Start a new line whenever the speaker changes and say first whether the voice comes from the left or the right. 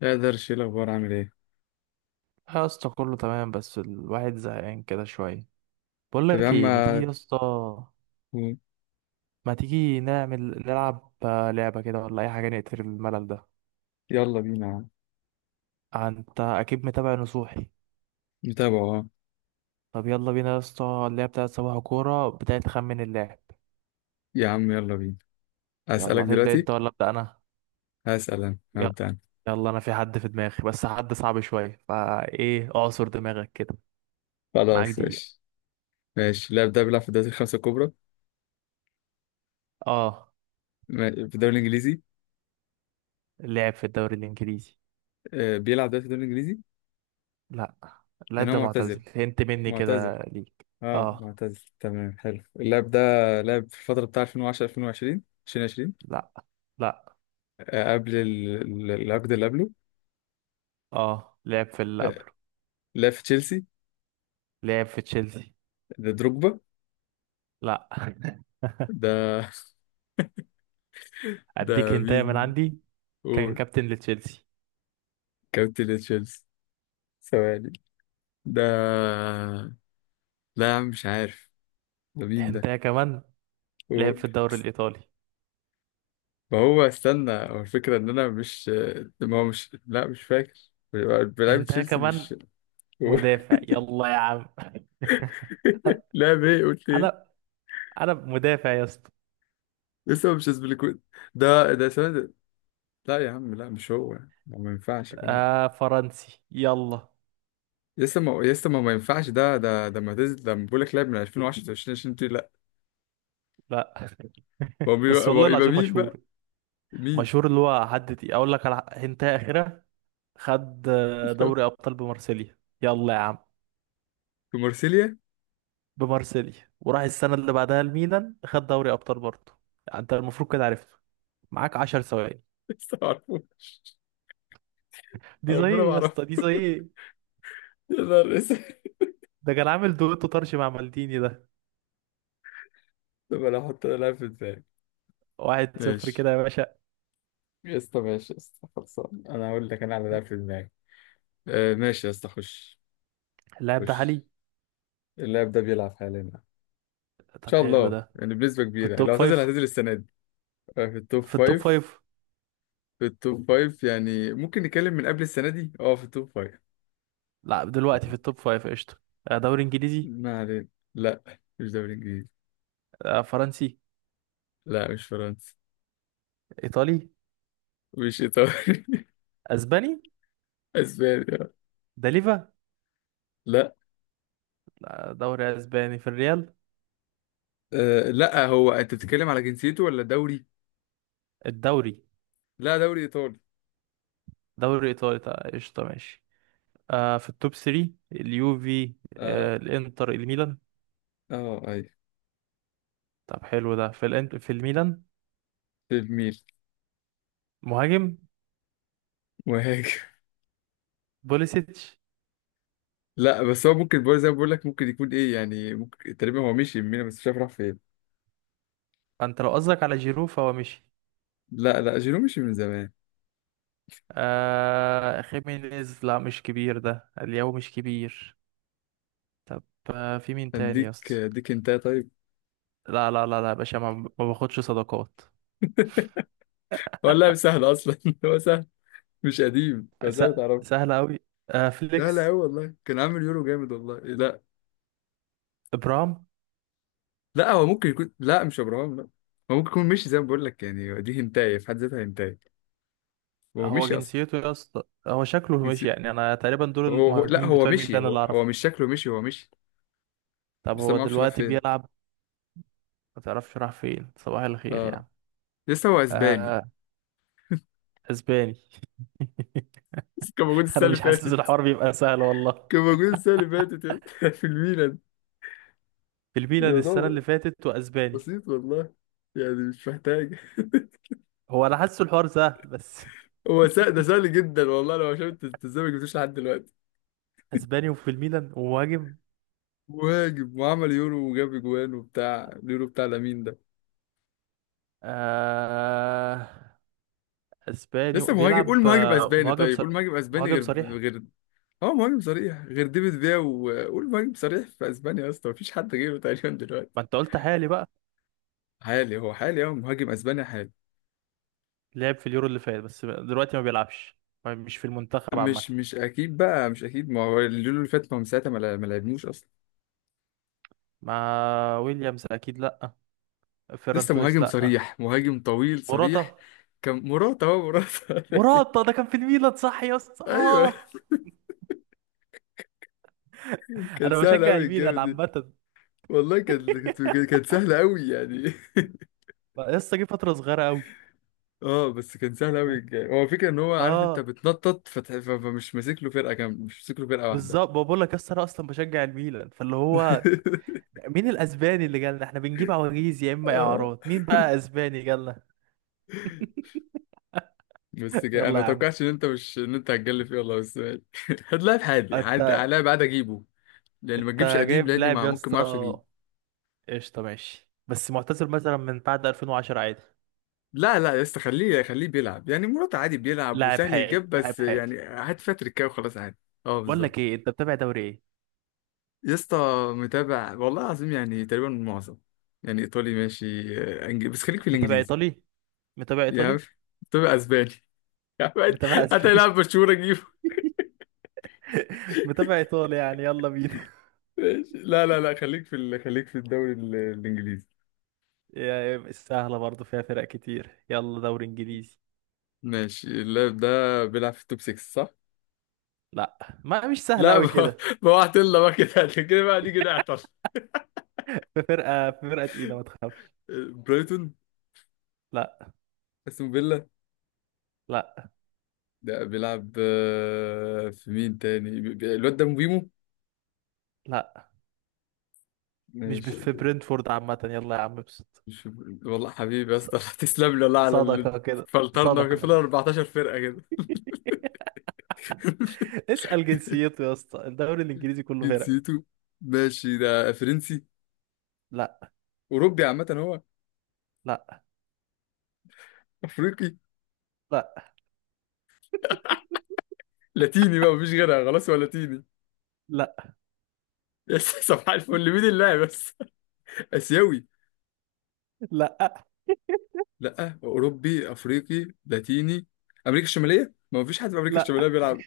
left: لا، قدرش، ايه الاخبار، عامل ايه؟
right: يا اسطى كله تمام بس الواحد زهقان كده شوية. بقول
left: طب يا
right: لك
left: عم.
right: ايه، ما تيجي يا اسطى ما تيجي نعمل نلعب لعبة كده ولا اي حاجة نقتل الملل ده.
left: يلا بينا يا عم.
right: انت اكيد متابع نصوحي؟
left: نتابعه، اه.
right: طب يلا بينا يا اسطى، اللعبة بتاعت صباح كورة بتاعت خمن اللاعب.
left: يا عم يلا بينا. هسألك
right: يلا تبدأ
left: دلوقتي.
right: انت ولا ابدأ انا؟
left: هسأل انا،
right: يلا.
left: هبدأ انا.
right: يلا، انا في حد في دماغي بس حد صعب شوية فايه اعصر دماغك كده. معاك
left: خلاص
right: دقيقة.
left: ماشي. ماشي، اللاعب ده بيلعب في الدوري الخمسة الكبرى.
right: اه.
left: في الدوري الانجليزي.
right: اللاعب في الدوري الانجليزي؟
left: بيلعب ده في الدوري الانجليزي.
right: لا.
left: يعني
right: اللاعب
left: هو
right: ده
left: معتزل.
right: معتزل، هنت مني
left: معتزل.
right: كده ليك.
left: اه
right: اه.
left: معتزل، تمام، حلو اللاعب ده. لعب في الفترة بتاع 2010 2020. 2020.
right: لا. لا.
left: قبل العقد اللي قبله.
right: اه لعب في اللي
left: آه،
right: قبله.
left: لعب في تشيلسي.
right: لعب في تشيلسي.
left: ده دروجبا.
right: لا.
left: ده
right: اديك
left: ده
right: هنتايه من
left: مين؟
right: عندي. كان
left: قول.
right: كابتن لتشيلسي.
left: كابتن تشيلسي. ثواني. ده. لا يا عم، مش عارف. ده مين ده؟
right: هنتايه كمان. لعب
left: قول.
right: في الدوري الايطالي.
left: ما هو استنى، هو الفكرة إن أنا مش. ما هو مش، لا مش فاكر. بلعب
right: هنتايه
left: تشيلسي،
right: كمان.
left: مش. قول.
right: مدافع، يلا يا عم انا
left: لا إيه قلت إيه؟
right: انا أنا مدافع يا اسطى.
left: لسه مش اسبليكويت. ده ثواني ده. لا يا عم، لا مش هو ما. ما ينفعش يكون هو.
right: آه فرنسي، يلا.
left: لسه ما ينفعش. ده ده ده ما تز... ده بقول لك لعب من 2010 ل 2020 دي، لا.
right: لا
left: هو بيبقى،
right: بس
left: هو
right: والله
left: يبقى
right: العظيم
left: مين
right: مشهور.
left: بقى؟ مين؟
right: مشهور، اللي هو حد تقيل. اقول لك على هنتايه اخيره. خد دوري ابطال بمارسيليا، يلا يا عم.
left: في مارسيليا.
right: بمارسيليا، وراح السنة اللي بعدها الميلان خد دوري أبطال برضه. يعني أنت المفروض كده عرفته. معاك 10 ثواني.
left: لسه ما اعرفوش.
right: دي زي
left: ربنا
right: إيه
left: ما
right: يا
left: اعرفه.
right: اسطى؟ دي زي إيه؟
left: يا نهار اسود.
right: ده كان عامل دويتو طرش مع مالديني ده.
left: طب انا احط، لاعب في دماغي.
right: واحد صفر
left: ماشي
right: كده يا باشا.
left: يا اسطى، ماشي يا اسطى، خلصان. انا اقول لك انا على لاعب في دماغي. آه ماشي يا اسطى خش.
right: اللاعب ده
left: خش.
right: عالي.
left: اللاعب ده بيلعب حاليا ان
right: طب
left: شاء
right: حلو
left: الله،
right: ده.
left: يعني بنسبة
right: في
left: كبيرة، يعني
right: التوب
left: لو هتنزل
right: فايف.
left: هتنزل السنة دي. آه في التوب
right: في التوب
left: فايف.
right: فايف.
left: في التوب فايف، يعني ممكن نتكلم من قبل السنة دي، اه في التوب فايف.
right: لا، دلوقتي في التوب فايف. قشطة. دوري إنجليزي.
left: ما علينا. لا مش دوري انجليزي.
right: فرنسي.
left: لا مش فرنسي.
right: إيطالي.
left: مش ايطالي
right: أسباني.
left: اسباني، آه.
right: ده ليفا.
left: لا.
right: لا، دوري أسباني في الريال.
left: آه لا، هو انت بتتكلم على جنسيته ولا دوري؟
right: الدوري.
left: لا، دوري ايطالي.
right: دوري إيطالي طيب، قشطة ماشي. آه في التوب 3 اليوفي. آه
left: اه.
right: الانتر الميلان.
left: اه ايوه،
right: طب حلو ده. في الانت في الميلان.
left: في الميل.
right: مهاجم.
left: مهاجم.
right: بوليسيتش.
left: لا بس هو ممكن برضه زي ما بقول لك، ممكن يكون ايه يعني، ممكن تقريبا هو مشي من ميلان بس مش عارف راح فين.
right: انت لو قصدك على جيرو فهو مشي.
left: لا لا، جيرو مشي من زمان.
right: آه خيمينيز، لا مش كبير، ده الياو مش كبير. طب. آه في مين تاني يا
left: اديك،
right: اسطى؟
left: اديك انت طيب.
right: لا، لا، لا، لا، يا باشا، ما باخدش صداقات.
left: هو اللاعب سهل اصلا هو سهل. مش قديم
right: س...
left: فسهل تعرف.
right: سهل قوي. آه
left: لا لا،
right: فليكس.
left: هو والله كان عامل يورو جامد والله. إيه، لا.
right: ابرام.
left: لا هو ممكن يكون، لا مش ابراهام، لا. هو ممكن يكون مشي زي ما بقول لك، يعني دي هنتايه في حد ذاتها، هنتايه. هو
right: هو
left: مشي اصلا.
right: جنسيته يا اسطى، هو شكله ماشي
left: جنسي-
right: يعني. انا تقريبا دول
left: هو لا
right: المهاجمين
left: هو
right: بتوع
left: مشي.
right: الميلان
left: هو,
right: اللي
left: هو
right: اعرفه.
left: مش شكله مشي، هو مشي.
right: طب
left: بس أنا
right: هو
left: ما اعرفش راح
right: دلوقتي
left: فين.
right: بيلعب؟ ما تعرفش راح فين؟ صباح الخير يا
left: اه.
right: عم.
left: لسه هو اسباني.
right: آه. اسباني
left: بس كان موجود السنه
right: انا
left: اللي
right: مش حاسس
left: فاتت.
right: الحوار بيبقى سهل والله.
left: كان موجود السنة اللي فاتت يا اسطى في الميلان.
right: في الميلان السنة اللي
left: الموضوع
right: فاتت واسباني.
left: بسيط والله، يعني مش محتاج
right: هو انا حاسس الحوار سهل بس
left: هو سهل، ده سهل جدا والله، لو شفت انت ازاي ما جبتوش لحد دلوقتي.
right: اسباني وفي الميلان ومهاجم.
left: مهاجم، وعمل يورو، وجاب اجوان وبتاع اليورو بتاع لامين ده.
right: آه اسباني
left: لسه مهاجم.
right: بيلعب
left: قول مهاجم اسباني.
right: مهاجم
left: طيب، قول مهاجم اسباني
right: مهاجم
left: غير.
right: صريح.
left: غير. اه مهاجم صريح غير ديفيد فيا، وقول مهاجم صريح في اسبانيا يا اسطى، مفيش حد غيره تقريبا دلوقتي.
right: ما انت قلت حالي بقى.
left: حالي. هو حالي. اه مهاجم اسباني حالي.
right: لعب في اليورو اللي فات بس دلوقتي ما بيلعبش. مش في المنتخب عامة.
left: مش اكيد بقى، مش اكيد. ما هو اليورو اللي فات، ما هو من ساعتها ما لعبنوش اصلا.
right: ما ويليامز اكيد لا. فيران
left: لسه
right: توريس
left: مهاجم
right: لا.
left: صريح، مهاجم طويل صريح.
right: موراتا.
left: كان مراته، اهو مراته
right: مراتا ده كان في الميلان صح يا اسطى؟
left: ايوه.
right: اه.
left: كان
right: انا
left: سهل
right: بشجع
left: قوي الجيم
right: الميلان
left: دي.
right: عامه.
left: والله كانت. كانت سهله قوي يعني.
right: لسه جه فتره صغيره قوي.
left: اه، بس كان سهل قوي الجيم. هو الفكره ان هو عارف انت
right: اه
left: بتنطط فمش ماسك له فرقه كامله، مش ماسك له فرقه واحده.
right: بالظبط. بقول لك يا اسطى انا اصلا بشجع الميلان فاللي هو مين الاسباني اللي جالنا؟ احنا بنجيب عواجيز يا اما
left: اه
right: اعارات. مين بقى اسباني جالنا؟
left: بس جاي. انا
right: يلا
left: ما
right: يا عم.
left: توقعتش ان انت مش ان انت هتجلف فيه والله، بس ماشي. هات لاعب حالي، حد
right: انت.
left: لاعب عادي اجيبه. لان ما تجيبش
right: انت
left: قديم،
right: جايب
left: لاني
right: لاعب
left: ما
right: يا
left: ممكن، ما اعرفش اجيب.
right: اسطى؟ قشطه ماشي. بس معتزل مثلا من بعد 2010 عادي.
left: لا لا يا اسطى، خليه خليه بيلعب يعني، مرات عادي بيلعب
right: لاعب
left: وسهل
right: حالي
left: يجيب، بس
right: لاعب حالي.
left: يعني هات فيها تريكايه وخلاص عادي. اه
right: بقول
left: بالظبط.
right: لك ايه انت متابع دوري ايه؟
left: يا اسطى. متابع والله العظيم، يعني تقريبا معظم. يعني ايطالي ماشي، انجليزي، بس خليك في
right: متابع
left: الانجليزي.
right: ايطالي؟ متابع
left: يا عم.
right: ايطالي.
left: تبقى اسباني يا عم.
right: متابع اسباني.
left: هتلاعب برشلونة، جيبه.
right: متابع ايطالي يعني، يلا بينا.
left: ماشي. لا لا لا، خليك في ال... خليك في الدوري الانجليزي.
right: يا- سهلة برضو فيها فرق كتير، يلا دوري انجليزي.
left: ماشي. اللاعب ده بيلعب في التوب 6 صح؟
right: لا. ما مش سهلة
left: لا.
right: اوي كده.
left: بوعت لنا بقى كده كده بقى نيجي نعطل.
right: في فرقة تقيلة ما تخافش.
left: برايتون.
right: لا،
left: استون فيلا.
right: لا،
left: ده بيلعب، في مين تاني؟ الواد ده مبيمو.
right: لا، مش
left: ماشي.
right: في برنتفورد عامة، يلا يا عم ابسط.
left: مش. والله حبيبي يا
right: ص-
left: اسطى تسلم لي والله على اللي.
right: صدقة كده.
left: فلترنا كده،
right: صدقة
left: فينا 14 فرقة كده.
right: اسأل جنسيته يا اسطى، الدوري الانجليزي كله فرق.
left: جنسيته. ماشي، ده فرنسي.
right: لا.
left: أوروبي عامة هو.
right: لا.
left: أفريقي.
right: لا.
left: لاتيني بقى، مفيش غيرها خلاص، هو لاتيني.
right: لا.
left: يا صباح الفل، مين اللاعب بس؟ آسيوي.
right: لا.
left: لأ، أوروبي أفريقي لاتيني. أمريكا الشمالية، ما مفيش حد في أمريكا
right: لا.
left: الشمالية بيلعب.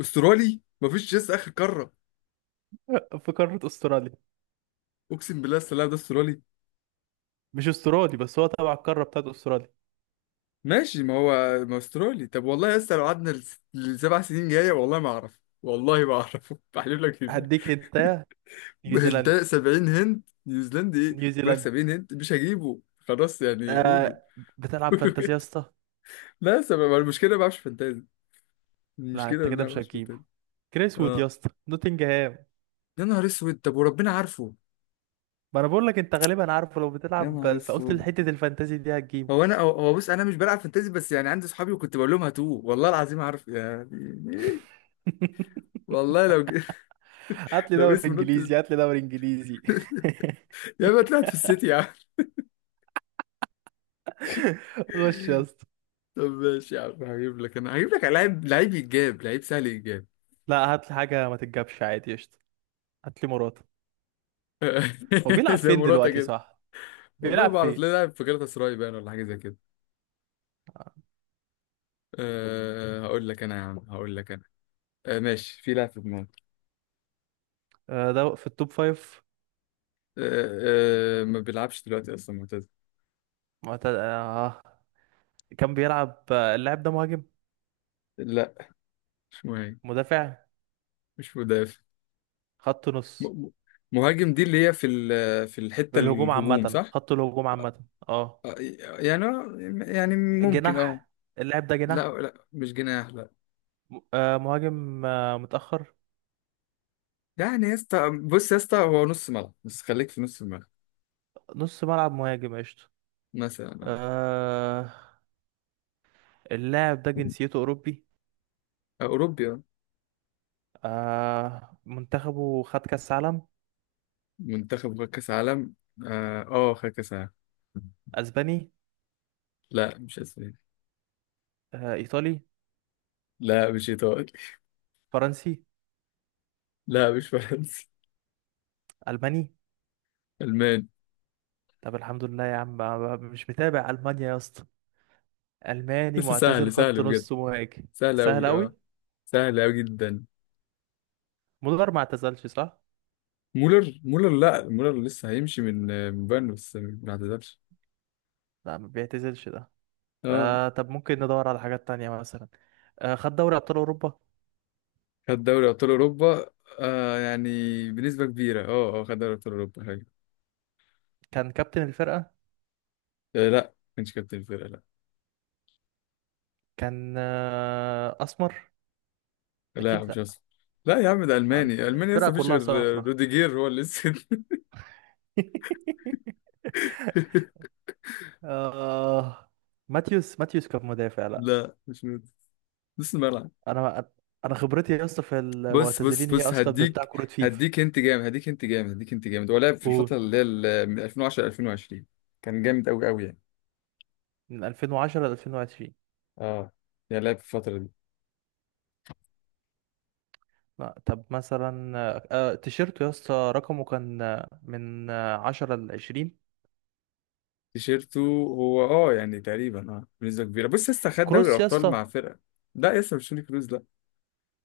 left: أسترالي مفيش، لسه آخر قارة.
right: في قارة استراليا.
left: أقسم بالله السلام، ده أسترالي.
right: مش استرالي، بس هو تبع القارة بتاعت استراليا.
left: ماشي، ما هو. ما هو استرالي. طب والله يا اسطى، لو قعدنا لسبع سنين جايه، والله ما اعرف، والله ما اعرف بحلف لك كده.
right: هديك انت.
left: انت
right: نيوزيلندي.
left: 70 هند نيوزيلندي ايه؟ بقول لك
right: نيوزيلندي.
left: 70 هند مش هجيبه، خلاص يعني قولوا.
right: آه. بتلعب
left: قولوا
right: فانتازيا
left: كده.
right: يا اسطى؟
left: لا، سبب المشكله ما بعرفش فانتازي.
right: لا
left: المشكله ان
right: انت كده
left: انا ما
right: مش
left: بعرفش
right: هتجيبه.
left: فانتازي.
right: كريس وود يا
left: اه.
right: اسطى، نوتنجهام.
left: يا نهار اسود. طب وربنا عارفه.
right: ما انا بقول لك انت غالبا عارفه، لو
left: يا نهار
right: بتلعب فقلت
left: اسود.
right: حته الفانتازي دي
left: هو
right: هتجيبه.
left: انا هو هو بص، انا مش بلعب فانتازي، بس يعني عندي صحابي وكنت بقول لهم هاتوه. والله العظيم، عارف يعني إيه؟ والله
right: هات لي
left: لو
right: دوري
left: اسم نط
right: انجليزي هات لي دوري انجليزي.
left: يا ما طلعت في السيتي يا عم.
right: غش يا اسطى.
left: طب ماشي يا عم، هجيب لك انا، هجيب لك لعيب، لعيب يتجاب، لعيب سهل يتجاب.
right: لا هات لي حاجه ما تتجابش عادي قشطه. هات لي مراته. هو بيلعب
left: زي
right: فين
left: مراته
right: دلوقتي
left: كده.
right: صح؟
left: والله
right: بيلعب
left: ما اعرف
right: فين؟
left: ليه، لاعب في galatasaray باين ولا حاجه زي كده. أه هقول لك انا يا عم، هقول لك انا. أه ماشي، في لاعب في دماغي.
right: آه ده في التوب فايف.
left: أه أه، ما بيلعبش دلوقتي اصلا، معتزل.
right: معتد... آه. كان بيلعب اللاعب ده مهاجم.
left: لا مش مهاجم.
right: مدافع.
left: مش مدافع.
right: خط نص.
left: م- م- مهاجم دي اللي هي في في الحته
right: الهجوم
left: الهجوم
right: عامة،
left: صح؟
right: خط الهجوم عامة اه.
left: آه، يعني. يعني ممكن اه.
right: جناح. اللاعب ده
left: لا
right: جناح.
left: لا مش جناح لا.
right: مهاجم متأخر.
left: يعني يا اسطى بص، يا اسطى هو نص ملعب، بس خليك في نص الملعب.
right: نص ملعب، مهاجم قشطة.
left: مثلا.
right: آه اللاعب ده جنسيته أوروبي.
left: أوروبيا.
right: آه منتخبه خد كأس عالم.
left: منتخب خد كأس عالم. آه، خد كأس عالم.
right: أسباني.
left: لا مش أسباني.
right: آه إيطالي.
left: لا مش إيطالي.
right: فرنسي.
left: لا مش فرنسي.
right: ألماني.
left: ألماني.
right: طب الحمد لله يا عم. مش متابع ألمانيا يا اسطى. ألماني
left: بس
right: معتزل
left: سهل
right: خط
left: سهل بجد.
right: نص مهاجم.
left: سهل
right: سهل
left: أوي،
right: أوي.
left: أه. سهل أوي جدا.
right: مولر ما اعتزلش صح؟
left: مولر لا. مولر لسه هيمشي من بايرن، بس ما اعتزلش.
right: لا ما بيعتزلش ده.
left: أه.
right: آه طب ممكن ندور على حاجات تانية مثلا. خد دوري ابطال اوروبا.
left: خد دوري أبطال أوروبا. آه يعني، بنسبة كبيرة، أه أه خد دوري أبطال أوروبا حاجة.
right: كان كابتن الفرقه.
left: آه لا، ما كانش كابتن الفرقة لا.
right: كان اسمر.
left: لا
right: اكيد
left: مش
right: لا.
left: أسباني. لا يا عم، ده ألماني، ألماني
right: الفرقه
left: لسه مفيش
right: كلها
left: غير.
right: صفرة.
left: روديجير هو اللي لسه
right: آه. ماتيوس ماتيوس كان مدافع لا.
left: لا مش نوت. نص الملعب.
right: انا انا خبرتي يا اسطى في
left: بص
right: المعتزلين
left: بص
right: هي
left: بص
right: اصلا بتاع
left: هديك.
right: كرة فيفا.
left: هديك انت جامد، هديك انت جامد، هديك انت جامد. هو لعب في الفترة
right: قول.
left: اللي هي من 2010 ل 2020. كان جامد قوي قوي يعني.
right: من 2010 ل 2020.
left: اه. يعني لعب في الفترة دي.
right: لا طب مثلا تيشيرته يا اسطى رقمه كان من 10 ل 20.
left: تيشيرته. هو اه يعني تقريبا، اه بنسبة كبيرة، بص لسه خد دوري
right: كروس يا
left: الأبطال
right: اسطى.
left: مع فرقة. لا لسه مش توني كروز لا.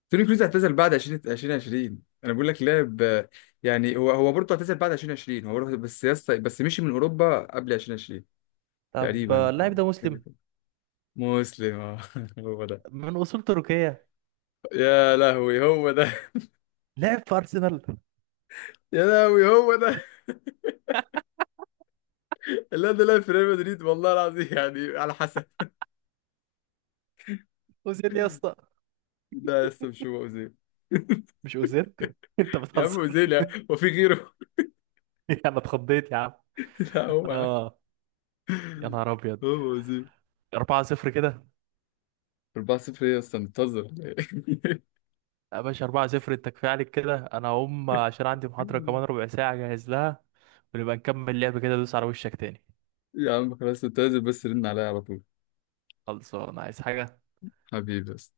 left: توني كروز اعتزل بعد 20 2020، انا بقول لك لعب يعني. هو برضه اعتزل بعد 2020، هو برضه بس مشي من أوروبا قبل 2020.
right: طب
left: تقريبا
right: اللاعب
left: او
right: ده
left: كده.
right: مسلم
left: مسلم، اه هو ده.
right: من اصول تركية
left: يا لهوي هو ده
right: لعب في ارسنال.
left: يا لهوي هو ده. اللي انا لاعب في ريال مدريد والله العظيم، يعني على حسب.
right: اوزيل يا اسطى.
left: لا يا اسطى، مش هو اوزيل.
right: مش اوزيل؟ انت
left: يا عم
right: بتهزر؟
left: اوزيل، هو في غيره.
right: انا اتخضيت يا عم.
left: لا هو يا عم.
right: اه يا نهار ابيض.
left: هو اوزيل.
right: 4-0 كده.
left: 4-0. ايه يا اسطى منتظر
right: يا باشا 4-0، انت كفايه عليك كده، انا هقوم عشان عندي محاضره كمان ربع ساعه اجهز لها. ونبقى نكمل لعب كده، دوس على وشك تاني.
left: يا عم خلاص، انت لازم بس رن عليا على طول.
right: خلصان، عايز حاجه؟
left: حبيبي بس.